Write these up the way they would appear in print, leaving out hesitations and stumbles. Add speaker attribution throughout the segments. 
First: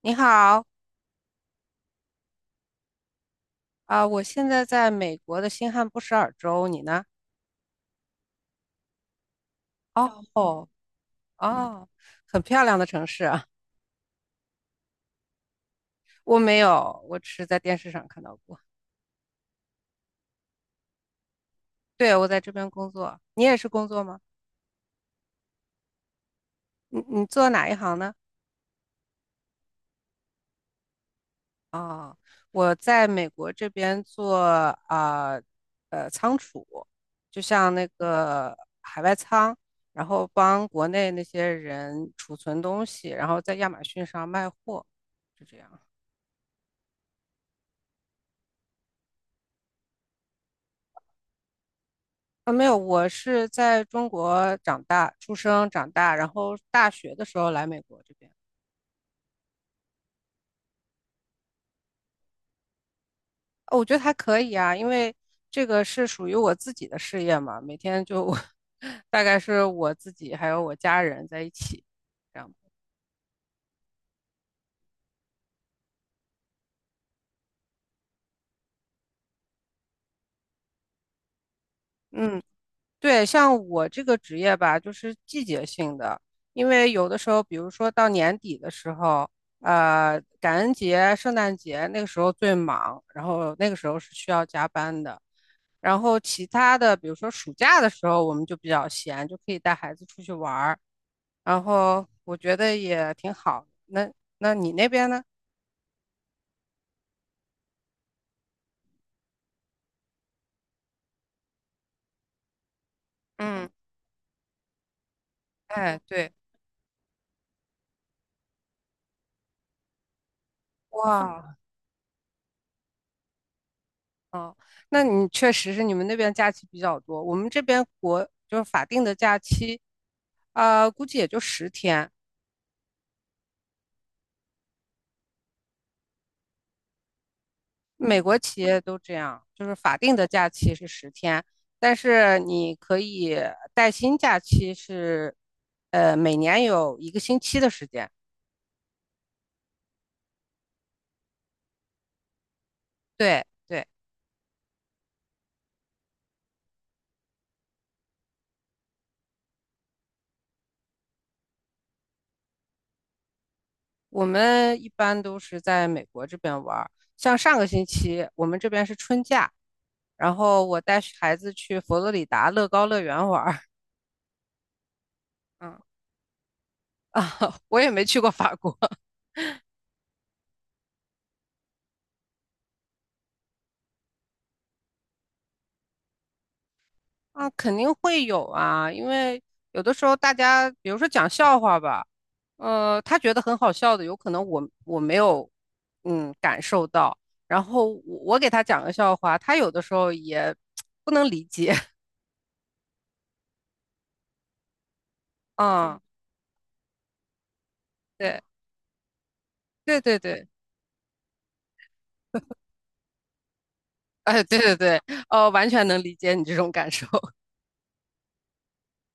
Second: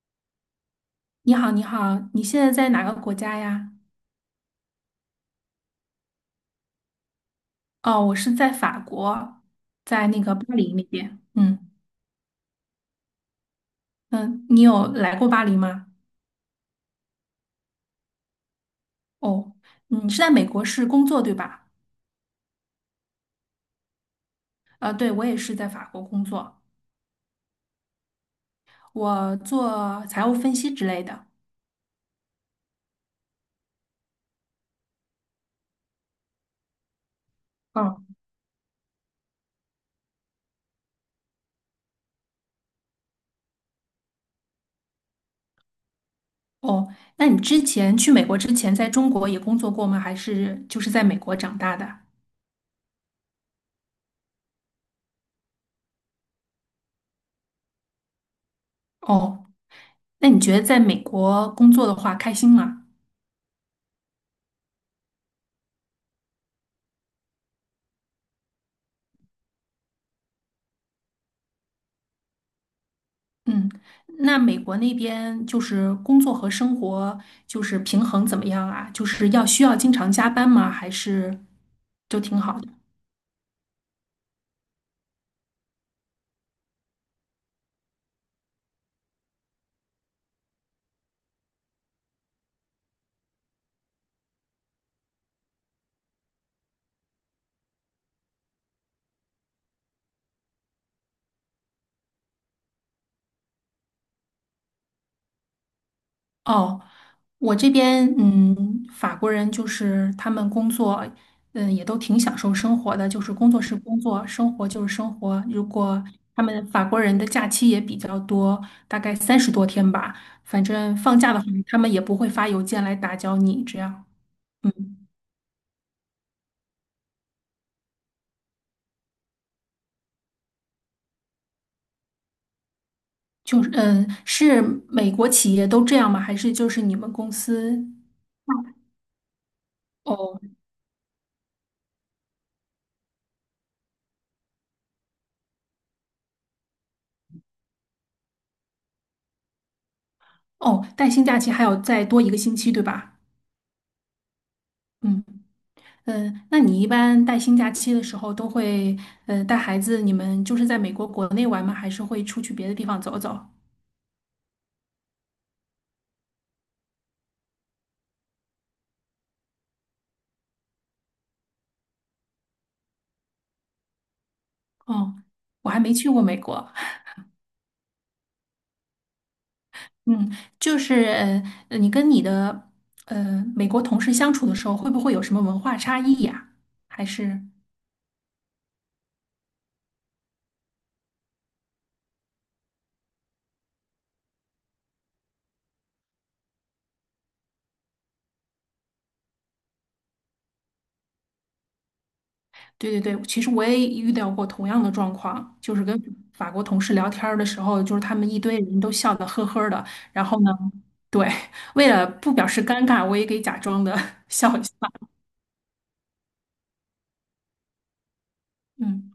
Speaker 1: 你好，
Speaker 2: 你好，你好，你现在在哪个国家呀？
Speaker 1: 啊、我现在在美国的新罕布什尔州，你呢？
Speaker 2: 哦，我是在法国，在那
Speaker 1: 哦
Speaker 2: 个巴
Speaker 1: 哦
Speaker 2: 黎那边。嗯
Speaker 1: 哦。很漂亮的城市啊！
Speaker 2: 嗯，你有来过巴黎吗？
Speaker 1: 我没有，我只是在电视上看到过。
Speaker 2: 哦，你是在美国是工作对吧？
Speaker 1: 对，我在这边工作，你也是工作吗？
Speaker 2: 对，我也是在法国工作，
Speaker 1: 你做哪一行呢？
Speaker 2: 我做财务分析之类的。
Speaker 1: 哦，我在美国这边做啊仓储，就像那
Speaker 2: 嗯，
Speaker 1: 个海外仓，然后帮国内那些人储存东西，然后在亚马逊上卖货，就这样。
Speaker 2: 哦，那你之前去美国之前在中国也工作过吗？还是就是在美国长大的？
Speaker 1: 啊，没有，我是在中国长大、出生、长大，然后大学的时候来美国这边。
Speaker 2: 哦，那你觉得在美国工作的话开心吗？
Speaker 1: 哦，我觉得还可以啊，因为这个是属于我自己的事业嘛，每天就 大概是我自己还有我家人在一起，这样。
Speaker 2: 嗯，那美国那边就是工作和生活就是平衡怎么样啊？就是要需要经常加班吗？还是就挺
Speaker 1: 嗯。
Speaker 2: 好的？
Speaker 1: 对，像我这个职业吧，就是季节性的，因为有的时候，比如说到年底的时候，感恩节、圣诞节那个时候最忙，然后那个时候是需要加班的。然后其他的，比如说暑假的时候，我们就比较闲，就可以带孩子出去玩儿，然后我觉得也挺好。那你那边呢？
Speaker 2: 哦，我这边法国人就是他们工作也都挺享受生活的，就是工作
Speaker 1: 嗯，
Speaker 2: 是工作，生活就是生活。如
Speaker 1: 哎，
Speaker 2: 果
Speaker 1: 对，
Speaker 2: 他们法国人的假期也比较多，大概30多天吧，反正放假的
Speaker 1: 哇，
Speaker 2: 话，他们也不会发邮件来打搅你，这样。
Speaker 1: 哦，
Speaker 2: 嗯。
Speaker 1: 那你确实是你们那边假期比较多，我们这边国就是法定的假期，估计也就十天。
Speaker 2: 就是是美国企业都这样吗？还是就是你们公司？
Speaker 1: 美国企业都这样，就是法定的
Speaker 2: 哦
Speaker 1: 假期是十天，但是你可以带薪假期是，每年有一个星期的时间。
Speaker 2: 哦，带薪假期还有再多一个星期，对吧？
Speaker 1: 对对。
Speaker 2: 嗯嗯，那你一般带薪假期的时候都会带孩子，你们就是在美国国内玩吗？还是会出去别的地方走走？
Speaker 1: 我们一般都是在美国这边玩儿，像上个星期我们这边是春假，然后我带孩子去佛罗里达乐高乐园玩儿。
Speaker 2: 哦，我还没 去过美国。
Speaker 1: 啊，我也没去过法国
Speaker 2: 嗯，就是你跟你的美国同事相处的时候，会不会有什么文化差异呀？还是？
Speaker 1: 啊。肯定会有啊，因为有的时候大家，比如说讲笑话吧，他觉得很好笑的，有可能我没有，感受到，然后我给他讲个笑话，他有的时候也不能理解
Speaker 2: 对对对，其实我也遇到过同样的状 况，就是跟
Speaker 1: 啊，
Speaker 2: 法国同事聊天儿的时候，就是他们一
Speaker 1: 对
Speaker 2: 堆人都笑得呵呵的，
Speaker 1: 对对
Speaker 2: 然后
Speaker 1: 对，
Speaker 2: 呢，对，为了不表示尴尬，我也给假装的
Speaker 1: 哎，
Speaker 2: 笑
Speaker 1: 对
Speaker 2: 一下。
Speaker 1: 对对，完全能理解你这种感受。
Speaker 2: 嗯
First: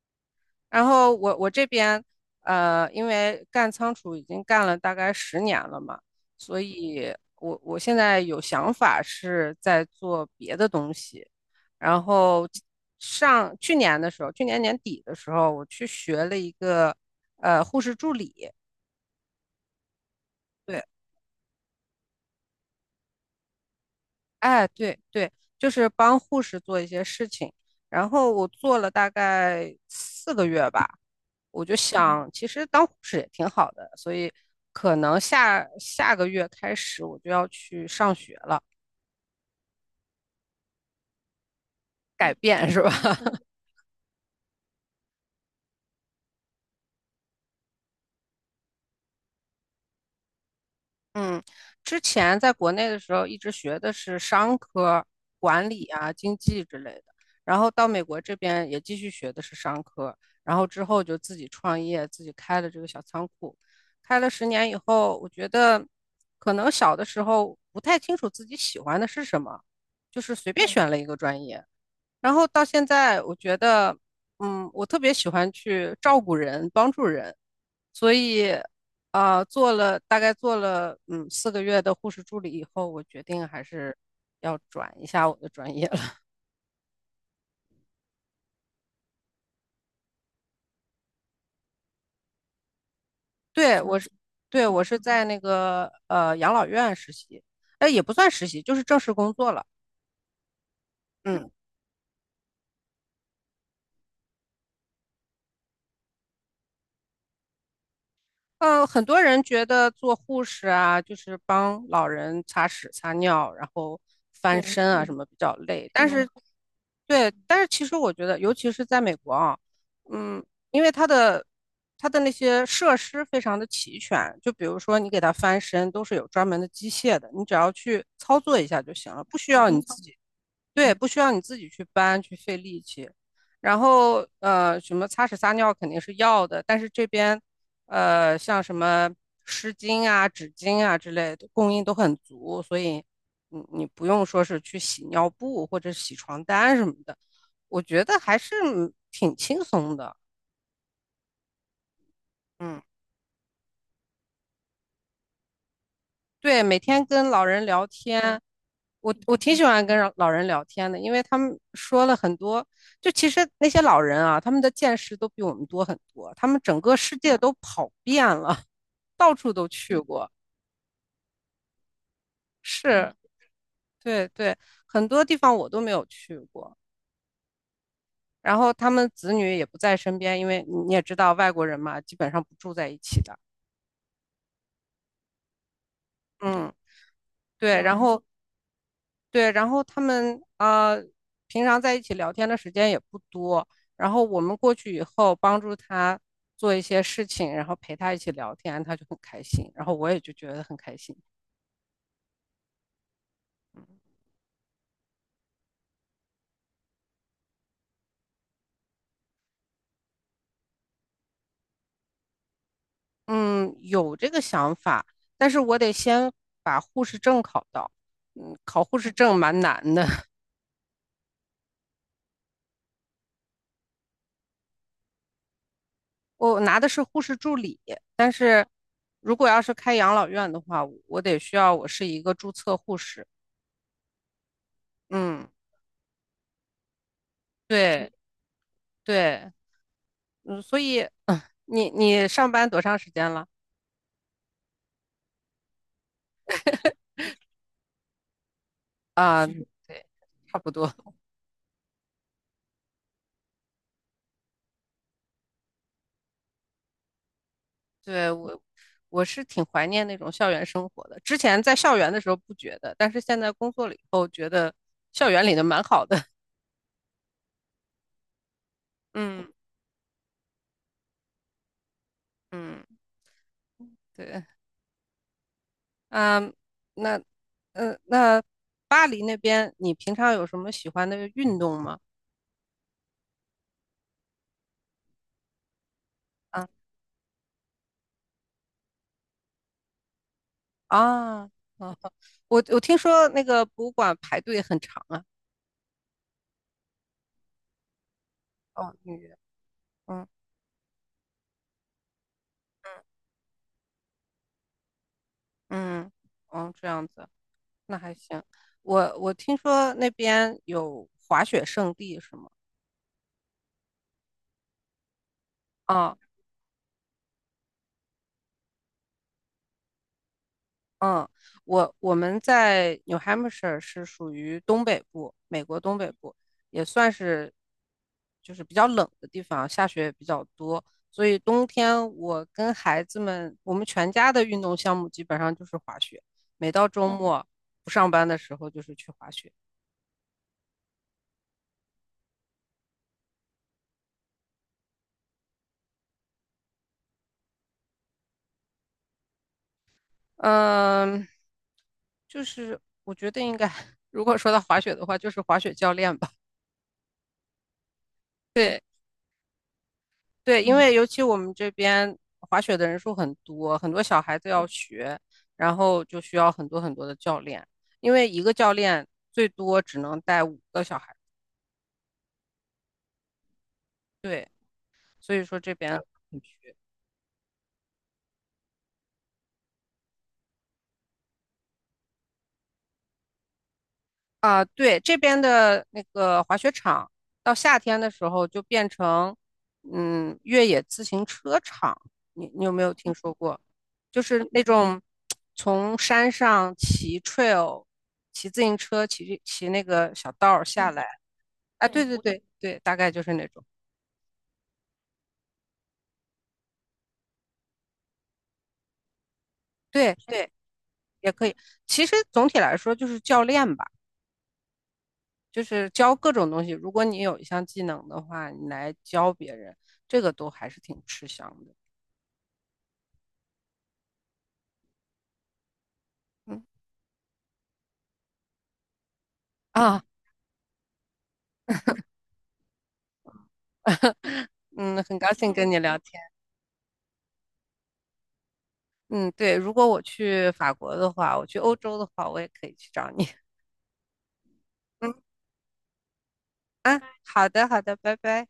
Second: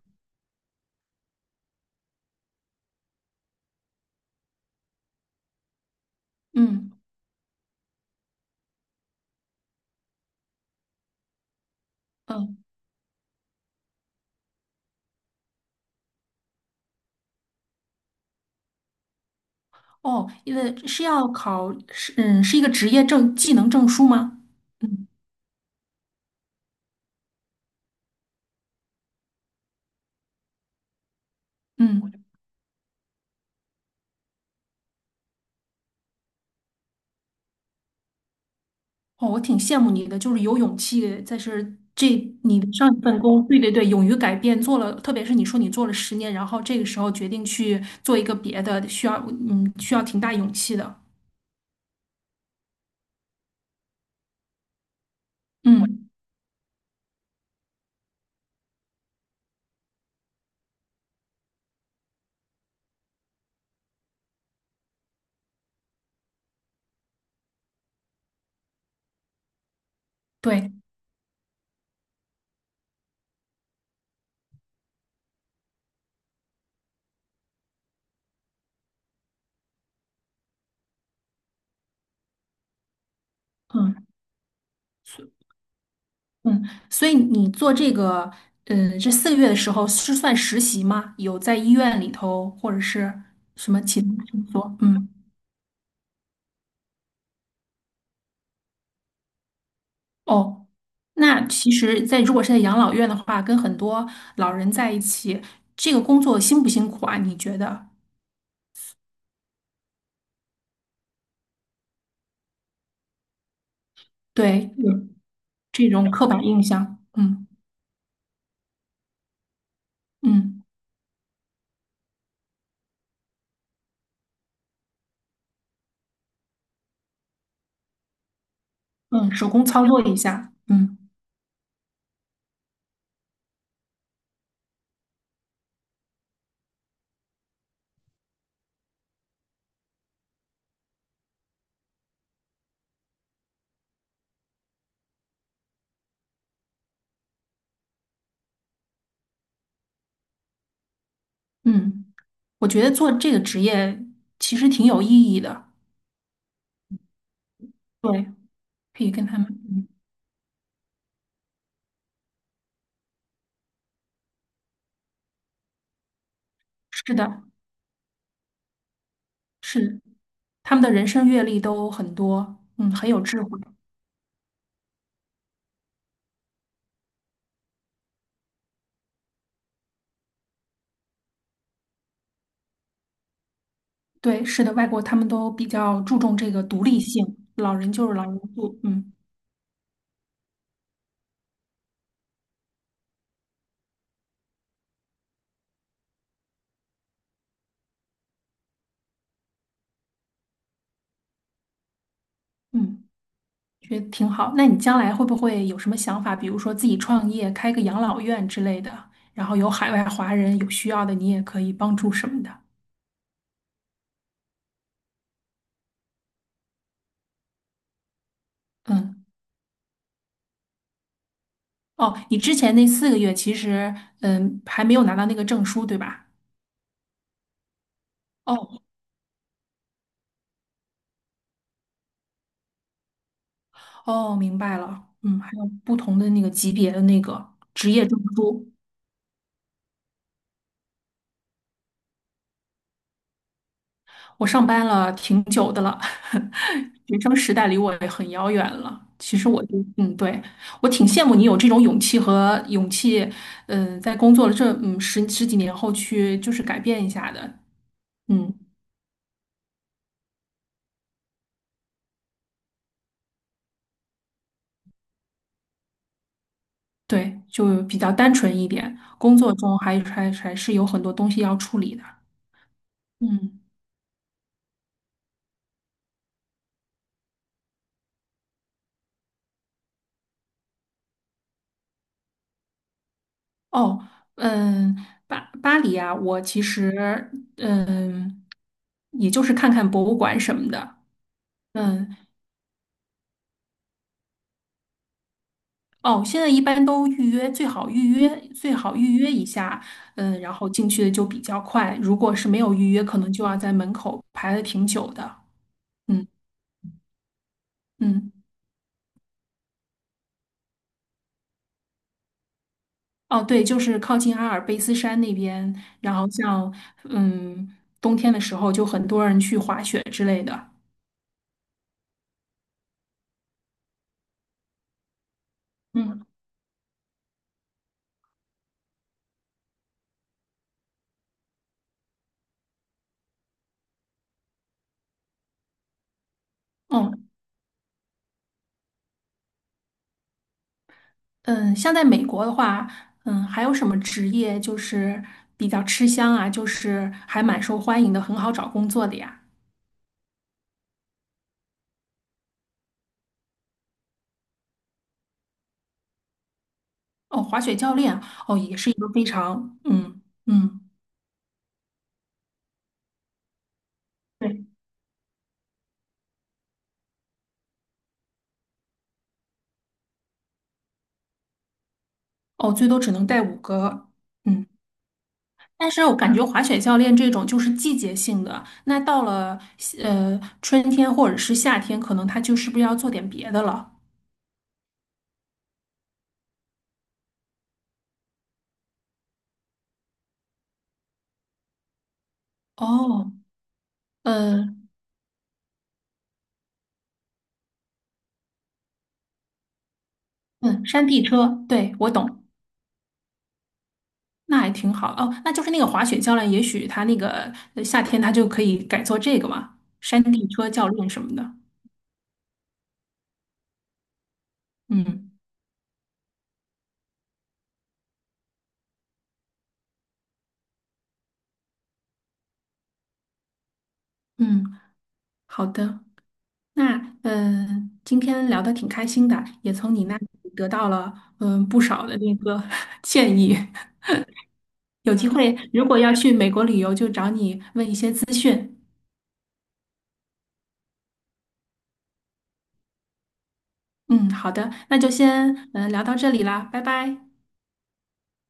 Speaker 1: 然后我这边因为干仓储已经干了大概十年了嘛，所
Speaker 2: 嗯
Speaker 1: 以我现在有想法是在做别的东西。然后
Speaker 2: 嗯，
Speaker 1: 上去年的时候，去年年底的时候，我去学了一个护士助理，
Speaker 2: 哦，因为
Speaker 1: 对，
Speaker 2: 是要考是是一个职业证技能证书吗？
Speaker 1: 哎，对
Speaker 2: 嗯
Speaker 1: 对，就是帮护士做一些事情。然后我做了大概四个月吧。我就
Speaker 2: 嗯。
Speaker 1: 想，其实当护士也挺好的，所以可能下下个月开始我就要去上学了，
Speaker 2: 哦，我挺羡慕你的，就是有勇气，在是这
Speaker 1: 改
Speaker 2: 你的
Speaker 1: 变是吧？
Speaker 2: 上一份 工，对对对，勇于改变，做了，特别是你说你做了10年，然后这个时候决定去做一个别的，需要需要挺大勇气的，
Speaker 1: 嗯，之前在国内的时候一直学的是商科、管理
Speaker 2: 嗯，
Speaker 1: 啊、经济之类的，然后到美国这边也继续学的是商科，然后之后就自己创业，自己开了这个小仓库，开了十年以后，我觉得可能小的时候不太清楚自己喜欢的是什么，就是随便
Speaker 2: 对，
Speaker 1: 选了一个专业。然后到现在，我觉得，我特别喜欢去照顾人、帮助人，所以，啊、做了大概做了嗯四个月的护士助理以后，我决定还
Speaker 2: 嗯
Speaker 1: 是要转一下我的专业了。
Speaker 2: 嗯，所以你做这个，嗯，这四个月的时候是算实习吗？有在医院里头或者是什么
Speaker 1: 对，我
Speaker 2: 其他
Speaker 1: 是，
Speaker 2: 工
Speaker 1: 对，
Speaker 2: 作？
Speaker 1: 我是
Speaker 2: 嗯
Speaker 1: 在那个养老院实习，哎，也不算实习，就是正式工作了。
Speaker 2: 哦，那
Speaker 1: 嗯，
Speaker 2: 其实在，如果是在养老院的话，跟很多老人在一起，这个工作辛不辛苦啊？你觉得？
Speaker 1: 很多人觉得做护士啊，就是帮老人擦屎、擦尿，然后翻
Speaker 2: 对，
Speaker 1: 身
Speaker 2: 有
Speaker 1: 啊什么比较
Speaker 2: 这
Speaker 1: 累，但
Speaker 2: 种刻
Speaker 1: 是
Speaker 2: 板印象，
Speaker 1: 对，
Speaker 2: 嗯
Speaker 1: 但是其实我觉得，尤其是在美国啊，嗯，
Speaker 2: 嗯
Speaker 1: 因为它的那些设施非常的齐全，就比如说你给它翻身都是有专门的机械的，你只要去操作一下就行了，
Speaker 2: 嗯，
Speaker 1: 不
Speaker 2: 手
Speaker 1: 需
Speaker 2: 工
Speaker 1: 要你
Speaker 2: 操
Speaker 1: 自
Speaker 2: 作
Speaker 1: 己
Speaker 2: 一下，
Speaker 1: 对，
Speaker 2: 嗯
Speaker 1: 不需要你自己去搬去费力气。然后什么擦屎撒尿肯定是要的，但是这边像什么湿巾啊、纸巾啊之类的供应都很足，所以你不用说是去洗尿布或者洗床单什么的，我觉得还是挺轻松的。
Speaker 2: 嗯，我
Speaker 1: 嗯，
Speaker 2: 觉得做这个职业其实挺有意义的，
Speaker 1: 对，每天跟老人聊
Speaker 2: 对，
Speaker 1: 天。
Speaker 2: 可以
Speaker 1: 我
Speaker 2: 跟
Speaker 1: 我
Speaker 2: 他们，
Speaker 1: 挺喜欢
Speaker 2: 嗯，
Speaker 1: 跟老人聊天的，因为他们说了很多，就其实那些老人啊，他们的见识都比我们多很多，他们整个
Speaker 2: 是
Speaker 1: 世界
Speaker 2: 的，
Speaker 1: 都跑遍了，到处都
Speaker 2: 是
Speaker 1: 去
Speaker 2: 的，
Speaker 1: 过，
Speaker 2: 他们的人生阅历都很多，嗯，很
Speaker 1: 是，
Speaker 2: 有智慧，
Speaker 1: 对对，很多地方我都没有去过。然后他们子女也不在身边，因为你也知道外国人嘛，基本上不住在一起的，
Speaker 2: 对，是的，外国他们都比较注重这个
Speaker 1: 嗯，
Speaker 2: 独立性，老
Speaker 1: 对，
Speaker 2: 人
Speaker 1: 然
Speaker 2: 就是
Speaker 1: 后
Speaker 2: 老人住，嗯
Speaker 1: 对，然后他们啊、平常在一起聊天的时间也不多，然后我们过去以后帮助他做一些事情，然后陪他一起聊天，他就很开心，然后我也就觉得很开心。
Speaker 2: 嗯。觉得挺好。那你将来会不会有什么想法？比如说自己创业，开个养老院之类的，然后有海外华人有需要的，你也可以帮助什么的。
Speaker 1: 嗯，有这个想法，但是我得先把护士证考到。考护士
Speaker 2: 嗯，
Speaker 1: 证蛮难的，
Speaker 2: 哦，你之前那四个月其实，嗯，还没有拿到那个证书，对吧？
Speaker 1: 我拿的是护士助理。
Speaker 2: 哦
Speaker 1: 如果要是开养老院的话，我得需要我是一个注册护士。
Speaker 2: 哦，明白了。嗯，
Speaker 1: 嗯，
Speaker 2: 还有不同的那个级别的那个职业
Speaker 1: 对
Speaker 2: 证书。
Speaker 1: 对。嗯，所以你上班多长时间了
Speaker 2: 我上班了挺久的了，学生时代离我也很遥远了。其
Speaker 1: 啊？
Speaker 2: 实我
Speaker 1: 对，
Speaker 2: 就，嗯，对，
Speaker 1: 差不
Speaker 2: 我
Speaker 1: 多。
Speaker 2: 挺羡慕你有这种勇气和勇气，嗯、在工作了这十几年后去就是改变一下的，
Speaker 1: 对，
Speaker 2: 嗯，
Speaker 1: 我是挺怀念那种校园生活的。之前在校园的时候不觉得，但是现在工作了以后，觉得校园里的蛮好的。
Speaker 2: 对，就比较单纯一点。工
Speaker 1: 嗯
Speaker 2: 作中还是有很多东西要处理的，
Speaker 1: 嗯，
Speaker 2: 嗯，
Speaker 1: 对，嗯，那那巴黎那边，你平常有什么喜欢的运动吗？
Speaker 2: 哦，嗯，巴黎啊，我其
Speaker 1: 啊
Speaker 2: 实嗯，也就是看看博物馆什么的。
Speaker 1: 啊啊！
Speaker 2: 嗯，
Speaker 1: 我听说那个博物馆排队很长啊。
Speaker 2: 哦，现在一般都预约，最好预约，最
Speaker 1: 哦，
Speaker 2: 好预
Speaker 1: 预
Speaker 2: 约
Speaker 1: 约。
Speaker 2: 一下，
Speaker 1: 嗯
Speaker 2: 嗯，然后进去的就比较快。如果是没有预约，可能就要在门口排的挺久的。
Speaker 1: 嗯嗯，
Speaker 2: 嗯
Speaker 1: 哦，这样子。那还
Speaker 2: 嗯，
Speaker 1: 行。我听说那边有滑雪胜地是吗？
Speaker 2: 哦，对，就是靠近阿尔卑斯山那边，然
Speaker 1: 啊，
Speaker 2: 后像嗯冬天的时候，就很多人去滑雪之类的。
Speaker 1: 嗯，我们在 New Hampshire 是属于东北部，美国东北
Speaker 2: 嗯
Speaker 1: 部，也算是就是比较冷的地方，下雪也比较多，所以冬天我跟孩子们，我们全家的运动项目基本上就是滑雪，每到周
Speaker 2: 嗯
Speaker 1: 末不上班的时候就是去滑雪。
Speaker 2: 嗯，像在美国的话，嗯，还有什么职业就是比较吃香啊，就是还蛮受欢迎的，很好找工作的呀？
Speaker 1: 嗯，就是我觉得应该，如果说到滑雪的话，就是滑雪教练吧。
Speaker 2: 哦，滑雪教练哦，也
Speaker 1: 对
Speaker 2: 是一个非常
Speaker 1: 对，因为尤其我们这边滑雪的人数很多，很多小孩子要
Speaker 2: 对
Speaker 1: 学，然后就需要很多很多的教练，因为一个教练最多只能带五个小孩。
Speaker 2: 哦，最多只能带五个
Speaker 1: 对，
Speaker 2: 嗯，
Speaker 1: 所以说这
Speaker 2: 但
Speaker 1: 边
Speaker 2: 是我感
Speaker 1: 很
Speaker 2: 觉滑
Speaker 1: 缺。
Speaker 2: 雪教练这种就是季节性的，那到了春天或者是夏天，可能他就是不是要做点别的了？
Speaker 1: 啊，对，这边的那个滑雪场，到夏天的时候就变成，越野自行车场。你有没有听
Speaker 2: 哦，
Speaker 1: 说过？就是那
Speaker 2: 呃
Speaker 1: 种从山上骑 trail、骑自行车、骑那个小道儿
Speaker 2: 嗯，
Speaker 1: 下来。
Speaker 2: 山地车，
Speaker 1: 啊，
Speaker 2: 对，
Speaker 1: 对，
Speaker 2: 我
Speaker 1: 对对
Speaker 2: 懂，
Speaker 1: 对大概就是那种。
Speaker 2: 那还挺好哦，那就是那个滑雪教练，也许他那个夏天他就可以改做这个嘛，
Speaker 1: 对
Speaker 2: 山地
Speaker 1: 对，
Speaker 2: 车教练什
Speaker 1: 也
Speaker 2: 么
Speaker 1: 可
Speaker 2: 的，
Speaker 1: 以。其实总体来说就是教练吧，
Speaker 2: 嗯
Speaker 1: 就是教各种东西。如果你有一项技能的话，你来教别人，这个都还是挺吃香的。
Speaker 2: 嗯，好的。
Speaker 1: 嗯。
Speaker 2: 那今天聊得挺开心的，也从
Speaker 1: 啊。
Speaker 2: 你那里得到了不少的那个 建议。
Speaker 1: 嗯，
Speaker 2: 有
Speaker 1: 很高
Speaker 2: 机
Speaker 1: 兴
Speaker 2: 会
Speaker 1: 跟你
Speaker 2: 如
Speaker 1: 聊
Speaker 2: 果要
Speaker 1: 天。
Speaker 2: 去美国旅游，就找你问一些资讯。
Speaker 1: 嗯，对，如果我去法国的话，我去欧洲的话，我也可以去找你。
Speaker 2: 嗯，好的，那就
Speaker 1: 嗯，
Speaker 2: 先聊到这里啦，拜拜。
Speaker 1: 好的，好的，拜拜。